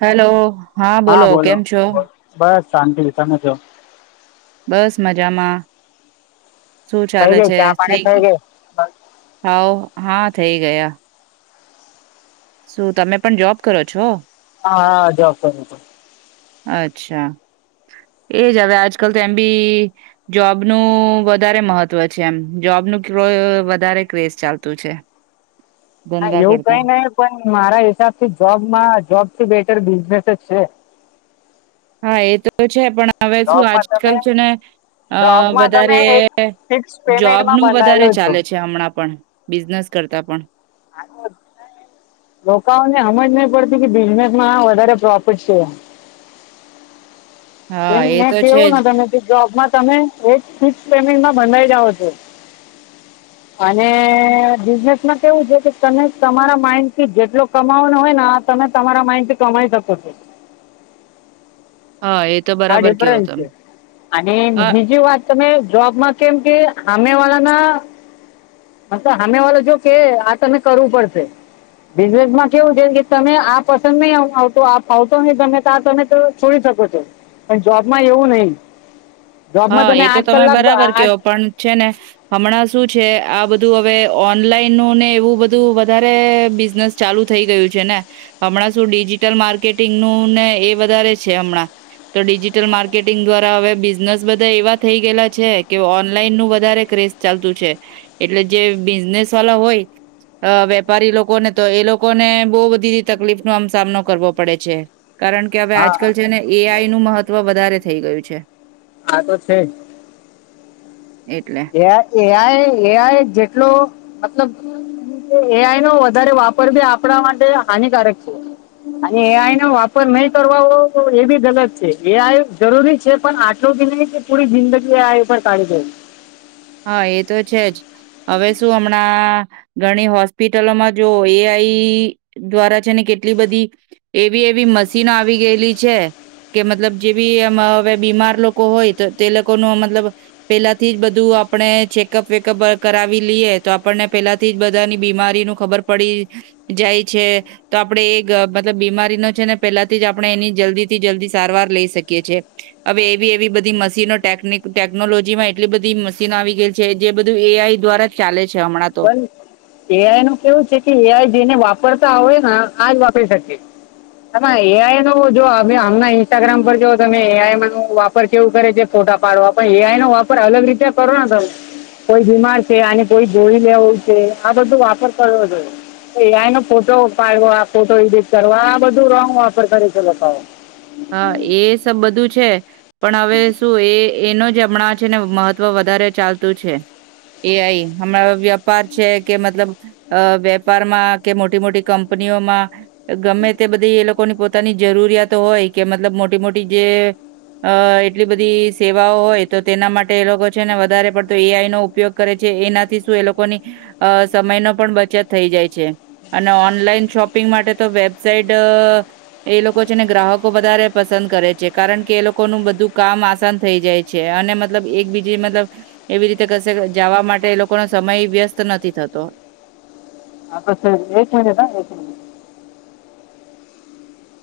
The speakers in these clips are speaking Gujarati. હેલો હા બોલો કેમ છો. શાંતિ કેમ છો. બસ મજામાં. શું થઈ ચાલે ગઈ છે ચા પાણી થઈ ગય ગઈ હાવ. હા થઈ ગયા. શું તમે પણ જોબ કરો છો. હા હા જવા. અચ્છા એજ હવે આજકાલ તો એમ બી જોબનું વધારે મહત્વ છે એમ જોબનું કો વધારે ક્રેઝ ચાલતું છે. હા ધંધા એવું કઈ કરતા નહી પણ મારા હિસાબથી જોબમાં જોબ થી બેટર બિઝને. છે. હા એ તો છે પણ. હવે શું જોબમાં તમે આજકાલ છે ને અ જોબમાં તમે વધારે એક ફિક્સ જોબ પેમેન્ટમાં નું વધારે બંધાયેલો છો ચાલે છે હમણાં પણ. બિઝનેસ કરતા પણ. લોકોને હમજ નહી પડતી કે બિઝનેસ માં વધારે પ્રોફિટ છે. હા પણ એ મે તો છે કેવું જ તમે જોબમાં તમે એક ફિક્સ ટાઈમિંગમા બંધાઈ જાવો છો અને બિઝનેસમાં કેવું છે કે તમે તમારા માઇન્ડ થી જેટલો કમાવનો હોય ને તમે તમારા માઈન્ડ થી કમાઈ શકો છો. હા એ તો આ બરાબર કયો ડિફરન્સ તમે છે અને હા બીજી વાત તમે જોબમાં કેમ કે હામે વાળા ના મતલબ હામે વાળા જો કે આ તમે કરવું પડશે બિઝનેસમાં કેવું છે કે તમે આ પસંદ નહી આવતો આ ફાવતો નહી તમે તો આ તમે છોડી શકો છો. પણ જોબમાં એવું નહી. હા એ તો તમે બરાબર કેવો પણ છે ને હમણાં શું છે આ બ ધુ હવે ઓનલાઈન નું ને એવું બધું વધારે બિઝનેસ ચાલુ થઈ ગયું છે ને હમણાં શું ડીજીિટલ માર્કેટિંગ નું ને એ વધ છે હમણાં તો ડિજીિટલ માર્કેટિંગ દ્વારા હવે બીઝ બઝનેસ બધા એવા થઈ ગયેલા છે કે ઓનલાઈન નું વધારે ક્રેઝ ચાલતું છે એટલે જે બિઝનેસ વાલા હોય વેપારી લોકોને તો એ લોકોને બો બધી તકલીફ નો આમ સામનો કરવો પડે છે. કારણ કે હવે હા હા આજકાલ છે ને એ આઈ નું મહત્વ વધારે થઈ ગયું છે. આ તો છે જ એટલે. એ એઆઈ એઆઈ જેટલો મતલબ એઆઈ નો વધારે વાપર બી આપણા માટે હાનિકારક છે અને એઆઈ નો વાપર નહી કરવા એ બી ગલત છે એઆઈ જરૂરી છે પણ આટલું બી નહી કે પૂરી જિંદગી એઆઈ ઉપર કાઢી ડે. હા એ તો છે જ હવે શું હમણાં ઘણી હોસ્પિટલોમાં જો એઆઈ દ્વારા છે ને કેટલી બધી એવી એવી મશીનો આવી ગયેલી છે કે મતલબ જે બી હવે બીમાર લોકો હોય તો તે લોકોનું મતલબ પેલાથી જ બધું આપ પણે ચેકઅપ વેકઅપ કરાવી લઈએ તો આપણને પેલાથી બધાની બીમારીનું ખબર પડી જાય છે તો આપડે એ મતલબ બીમારીનો છે ને પેલાથી જ આપણે એની જલ્દી થી જલ્દી સારવાર લઈ શકીએ છે હવે એવી એવી બધી મશીનો ટેકનીક ટેકનોલોજી માં એટલી બધી મસ ચિનો આવી ગયેલ છે જે બધું એ આઈ દ્વારા ચાલે. છે હમણાં તો પણ એઆઈ નું કેવું છે કે એઆઈ જેને વાપ પરતા આવે ને આજ વાપરી શકીએ તમે એઆઈ નો જોમે હમના ઈન્સ્ટાગ્રામ પર જો તમે એઆઈ ન વાપર કેવું કરે છે ફોટા પાડવા પણ એઆઈ નો વાપર અલગ રીતે કરો ને તમે કોઈ બીમાર છે અને કોઈ જોઈ લેવું છે આ બધો વાપર કરવો જોઈયે એનો ફોટો પાડવા ફોટો એડિટ કરવા આ બધું રોંગ વાપર કરે છે લોકો. હા એ સબ બધું છે. પણ હવે શું એ એનો જ હમણાં છે ને મહત્વ વધારે ચાલતું છે એ આઈ હમણાં વેપાર છે કે મતલબ અ વેપારમાં કે મોટી મોટી કંપનીઓમાં ગમે તે બધી એ લોકોની પોતાની જરૂરિયાતો હોય. કે મતલબ મોટી મોટી જે અ એટલી બધી સેવાઓ હોય તો તેના માટે એ લોકો છે ને વધારે પડતો એઆઈ નો ઉપયોગ કરે છે એનાથી શું એ લોકોની અ સમયનો પણ બચત થઈ જાય છે અને ઓનલાઈન શોપિંગ માટે તો વેબસાઇટ એ લોકો છે ને ગ્રાહક કો વધારે પસંદ કરે છે કારણ કે એ લોકોનું બધું કામ આસાન થઈ જાય છે અને મતલબ એકબીજ મતલબ એવી રીતે કશે જવા માટે એ લોકોનો સમય વ્યસ્ત નથી થતો. આતો છે [unintelligible]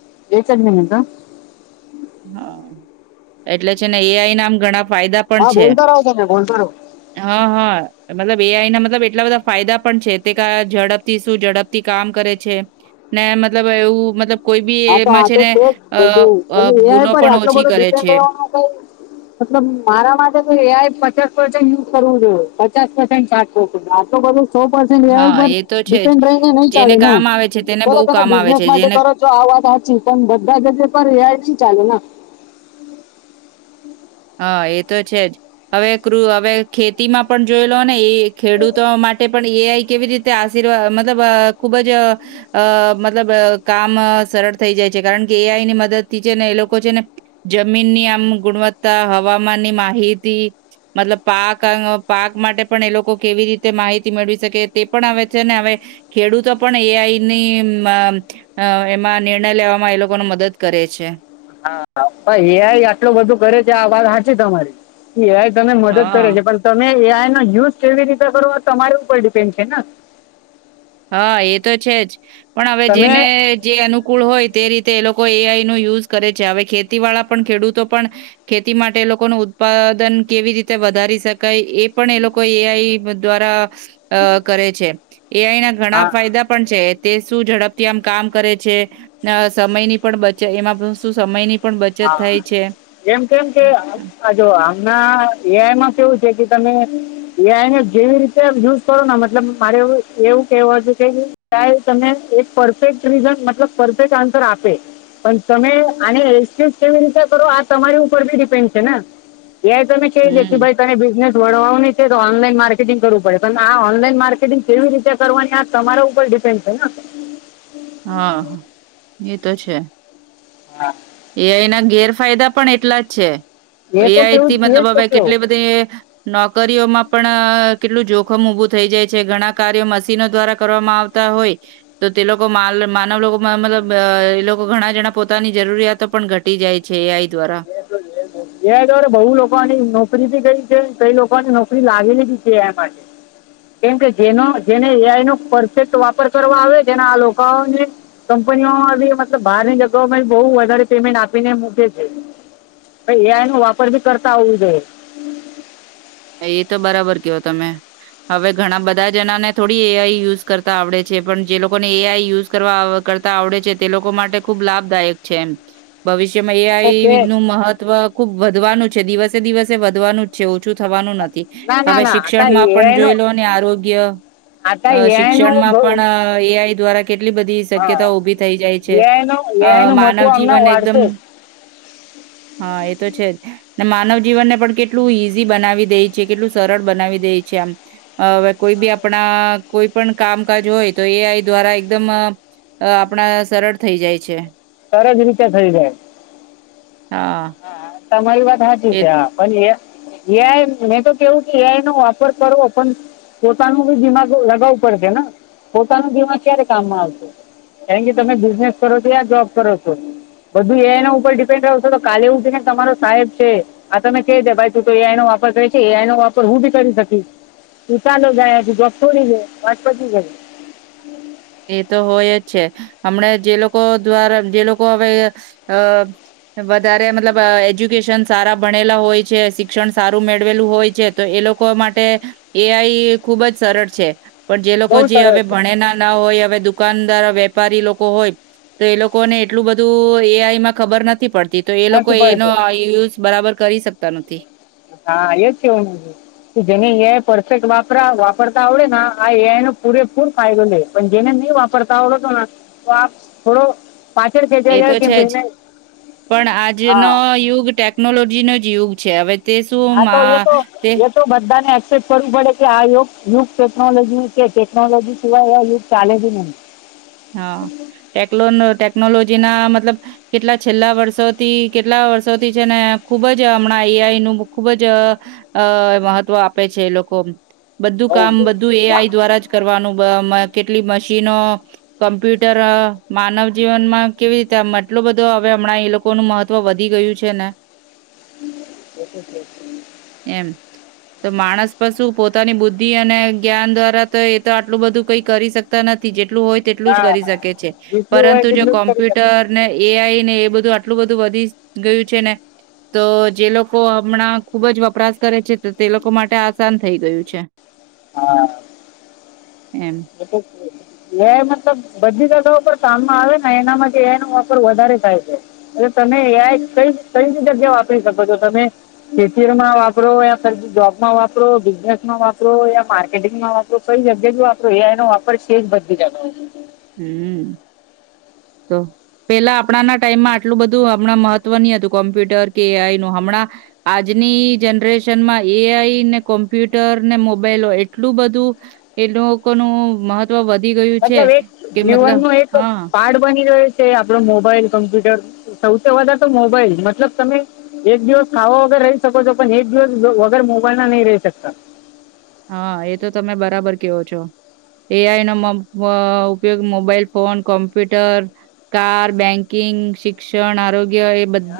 [unintelligible] હ એટલે છે ને એઆઈ નામ ઘણા ફાયદા પણ હા છે બોલતા રહો તમે બોલતા રહો હા હા મતલબ એઆઈ ના મતલબ એટલા બધા ફાયદા પણ છે તે કે ઝડપથી શું ઝડપથી કામ કરે છે ને મતલબ એવું મતલબ કોઈ બી હા તો એમાં આ છે તો ને જ અ બધું અ પણ એઆઈ ભૂલો પર પણ આટલો ઓછી બધો કરે ડિપેન્ડ છે રહેવાનું કઈ મતલબ મારા માટે તો એઆઈ પચાસ [unintelligible] કરવું જોઈએ પચાસો પરસન્ટ [unintelligible] આટલો બધો સો પર્સેન્ટ એઆઈ હા ઉપર એ તો છે ડિપેન્ડ જ રહીને નહી જેને ચાલે ને કામ આવે છે તેને સોલો બહુ તમે કામ આવે બિઝનેસ છે માટે જેને કરો વાત હાચી પણ બધા જ ઓપરેટર એઆઈ થી ચાલે ને. હા એ તો છે જ હવે ક્ર હવે ખેતીમાં પણ જોય લો ને એ ખેડૂતો માટે પણ એઆઈ કેવી રીતે આશીર્વા મતલબ ખુબ જ અ મતલબ કામ સરળ થઈ જાય છે કારણ કે એઆઈ ની મદદ થી છે ને એ લોકો છે ને જમીનની આમ ગુણવત્ત તા હવામાનની માહિતી મતલબ પાક પાક માટે પણ એ લોકો કેવી રીતે માહિતી મેળવી શકે તે પણ અવે છે ને હ ખેડૂતો પણ એઆઈની એમાં નિર્ણય લેવામાં એ લોકોને મદદ કરે છે. પર એ આઈ આટલું બધું કરે છે આ વાત હાચી તમારી. શું એ આઈ તમે મદદ કરે હા. છે પણ તમે એ આઈ ના યુઝ કેવી રીતે કરો તમારી ઉપર ડિપેન્ડ છે ના. હા એ તો છે જ. પણ હવે તમે જેને જે અનુકૂળ હોય તે રીતે તે એ લોકો એઆઈ નો યુઝ કરે છે. હવે ખેતી વાળા પણ, ખેડૂતો પણ, ખેતી માટે એ લોકો નો ઉત્પાદન કેવી રીતે વધારી શકાય, એ પણ એ લોકો અહ એ આઈ દ્વારા અહ કરે છે. એ આઈ ના ઘણા હા ફાયદા પણ છે. તે શું ઝડપથી આમ કામ કરે છે. ના સમયની પણ બચ, એમાં પણ શું સમયની પણ બચત હા, થાય છે. એમ કેમ કે તે આહ જો આ એમ ના, એ આઈમાં કેવું છે કે તમે એ આઈને જેવી રીતે યુઝ કરો, મતલબ મારે એવું એવું કહેવાય છે કે, એ આઈ તને એક પરફેક્ટ રીઝન, મતલબ પરફેક્ટ આન્સર આપે. પણ તમે આને એ છે કેવી રીતે કરો, આ તમારી ઉપર ભી ડિપેન્ડ છે ને. ત્યાં તમે છે દે કે હમ્મ. ભાઈ તને બિઝનેસ વળવાની છે, તો ઓનલાઈન માર્કેટિંગ કરવું પડે. પણ આ ઓનલાઈન માર્કેટિંગ કેવી રીતે કરવાની, આ તમારા ઉપર ડિપેન્ડ છે ના. હા, હ. એ તો છે. હા. એ આઈ ના ગેરફાયદા પણ એટલા જ છે. એ તો આઈ થી, કેવું એ મતલબ જ તો હવે કેવું કેટલી બધે નોકરીઓમાં પણ અહ કેટલું જોખમ ઉભું થઈ જાય છે. ઘણા કાર્યો મશીનો દ્વારા કરવામાં આવતા હોય, તો તે લોકો માલ માનવ લોકો માં મતલબ, અહ એ લોકો ઘણા જણા પોતાની જરૂરિયાત તો પણ ઘટી જાય છે, એ આઈ દ્વારા. [inaudible] એ આઈ દ્વારા બહુ લોકોની નોકરી બી ગઈ છે. કઈ લોકોની નોકરી લાગેલી બી છે, એ આઈ માટે. કેમકે જેનો જેને એ આઈ નો પરફેક્ટ વાપર કરવા આવે, જેને આ લોકા ઓને કંપનીઓ માંથી, મતલબ બહારની જગઓમાં, બહુ વધારે પેમેન્ટ આપીને મૂકે છે. પણ એ આઈ નો વાપર ભી કરતા આવડતુ જોઈએ. એ તો બરાબર કયો તમે. હવે ઘણા બધા જણાને થોડી એ આઈ યુઝ કરતા આવડે છે, પણ જે લોકોને એ આઈ યુઝ કરવા કરતા આવડે છે, તે લોકો માટે ખુબ લાભદાયક છે એમ. ભવિષ્ય કેમ એ આ તો છે આઈ જ. નું મહત્વ ખુબ વધવાનું છે દિવસે દિવસે વધવાનું જ છે. ઓછું થવાનું થી. ના ના હવે ના આતા શિક્ષણમાં પણ જોઈ એઆઈનો લો ને આરોગ્ય આતા અહ એઆઈનો શિક્ષણમાં પણ અહ એ આઈ દ્વારા કેટલી બધી હા શક્યતા ઉભી થઈ જાય છે. એઆઈનો અહ એઆઈનું મહત્વ માનવ હમણાં જીવન એકદમ, વાઢશે જ હા, એ તો છે જ. ને માનવ જીવન ને પણ કેટલું ઈજ ઝી બનાવી દે છે. કેટલું સરળ બનાવી દે છે આમ. અહ હવે કોઈ બી આપણા કોઈ પણ કામકાજ હોય, તો એ આઈ દ્વારા એકદમ અહ આપણા સરળ થઈ જાય છે. સરસજ રીતે થઈ જાય. હા. તમારી વાત સાજું એ છે, પણ આ એ આ એ આઈ મેં તો કેવું, એ આઈ નો વાપર કરો, પણ પોતાનું બી દિમાગ લગાવું પડશે ને. પોતાનું દિમાગ ક્યારે કામમાં આવશે? કારણ કે તમે બિઝનેસ કરો છો યા જોબ કરો છો, બધું એ આઈ ના ઉપર ડિપેન્ડ રહશો, તો કાલે એવું છે ને તમારો સાહેબ છે. આ તમે કે દે, ભાઈ, તું તો એ આનો વાપર કરી છે, એ આનો વાપર હું ભી કરી શકું. તું ચાલો ગયા જોબ થોડી દે. વાત પતિ ગઈ. એ તો હોય જ છે. હમણાં જે લોકો દ્વારા, જે લોકો હવે અહ વધારે મતલબ એજ્યુકેશન સારા ભણેલા હોય છે, શિક્ષણ સારું મેળવેલું હોય છે, તો એ લોકો માટે એ આઈ ખુબ જ સરળ છે. પણ જે લોકો, બહુ જે હવે સરસ ભણેના કે હવે દુકાનદાર, વેપારી લોકો હોય, તો એ લોકોને એટલું બધું એ આઈમાં ખબર નથી પડ તો એ છે લોકો નથી એનો પડતી યુઝ બરાબર કરી શકે. તનુથી. હા, એજ છેવા કે જેને એ પરફેક્ટ વાપર વાપરતા આવડે ને, આ નો પૂરેપૂર ફાયદો લે. પણ જેને નહીં વાપરતા આવડે, તો તો આ થોડો પાછળ ખેંચાઈ એ જાય તો કેમ છે કે જ, એને પણ આજનો હા યુગ ટેકનોલોજી નો જ યુગ છે હવે તે શું હા તો એ મા તો તે એ તો બધાને ફરવું પડે કે આ યગ યુગ ટેકનોલોજી કે ટેકનોલોજી સિવાય આ યુગ ચાલે જ નહી. હા ટેકલોન ટેક નોલોજી ના મતલબ કેટલા છેલ્લા વર્ષોથી કેટલા વર્ષોથી છે ને ખુબ જ હમણાં એઈઆઈ નું ખુબ જ અ મહત્વ આપે છે એ લોકો. બધું બહુ કામ બહુ બધું એ આઈ દ્વારા જ કરવાનું કેટલી મશીનો કમ્પ્યુટર માનવ જીવનમાં કેવી રીતે એટલો બધો હવે હમણાં એ લોકોનું મહત્વ વધી ગયું છે ને. એમ તો માણસ પશું પોતાની બુદ્ધિ અને જ્ઞાન દ્વારા તો એ તો આટલું બધું કઈ કરી શકતા નથી જેટલું હોય તેટલું જ ના કરી ના શકે છે જેટલું હોય પરંતુ જો તેટલું જ કરી શકે કોમ્પ્યુટર ને એ આઈ ને એ બધું એટલું બધું વધી ગયું છે ને તો જે લોકો હમણાં ખુબ જ વપરાશ કરે છે તે લોકો માટે આસાન થઈ ગયું છે. હા. એમ [unintelligible] લબ બધી જગા પર કામમાં આવે ને એનામાંનો વાપર વધારે થાય છે એટલે તમે એ કઈ કઈ જગ્યા વાપરી શકો છો તમે ખેતર માં વાપરો યા જોબમાં વાપરો બિઝનેસ માં વાપરો યા માર્કેટિંગમાં વાપરો કઈ જગ્યા જ વાપરો તો એઆઈ નો વાપર છે જ બધીજ [inaudible] હમ તો પેલા આપણાના ટાઈમમાં આટલું બધું હમણાં મહત્વની હતું કોમ્પ્યુટર કે એ આઈ નું હમણાં આજની જનરેશન માં એઆઈ ને કોમ્પ્યુટર ને મોબાઈલ એટલું બધું એ લોકોનું મહત્વ તો વધી ગયું છે. કે જીવન મતલબ ન એક હા પાર્ટ બની રહ્યો છે આપડો મોબાઈલ કમ્પ્યુટર સૌથી વધધા તો મોબાઈલ મતલબ તમે એક દિવસ ખાવા વગર રહી શકો છો પણ એક દિવસ વગર મોબાઈલ ના નહી રહી શકતા. હા એ તો તમે બરાબર કેવો છો એઆઈ ન ઉપયોગ mobile phone, computer, car, banking, શિક્ષણ, આરોગ્ય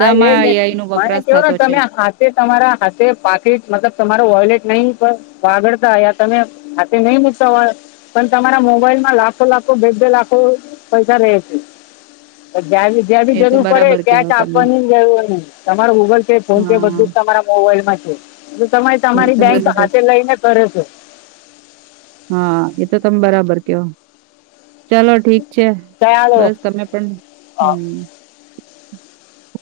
હા એ છે એઆઈ નો મને વપરાશ કેવો ને થતો છે તમે હાથે તમારા હાથે પાકીટ મતલબ તમારો વોયલેટ નહી વાગડતા તમે હાથે નહી મુકતા હો પણ તમારા મોબાઈલ માં લાખો લાખો બે બે લાખો પૈસા રહે છે. [unintelligible] એ તો જરૂર પડે બરાબર ત્યાજ કેવો તમે આપવા ગય તમારું ગૂગલ પે ફોન પે હા બધું જ તમારા મોબાઈલ માં છે. એ તમારી તો બેંક બરાબર હાતે લઈને કરે છે. હા, એ તો તમે બરાબર ક ચાલો ઠીક છે ચાલો બસ તમે પણ અ, હમ. [inaudible]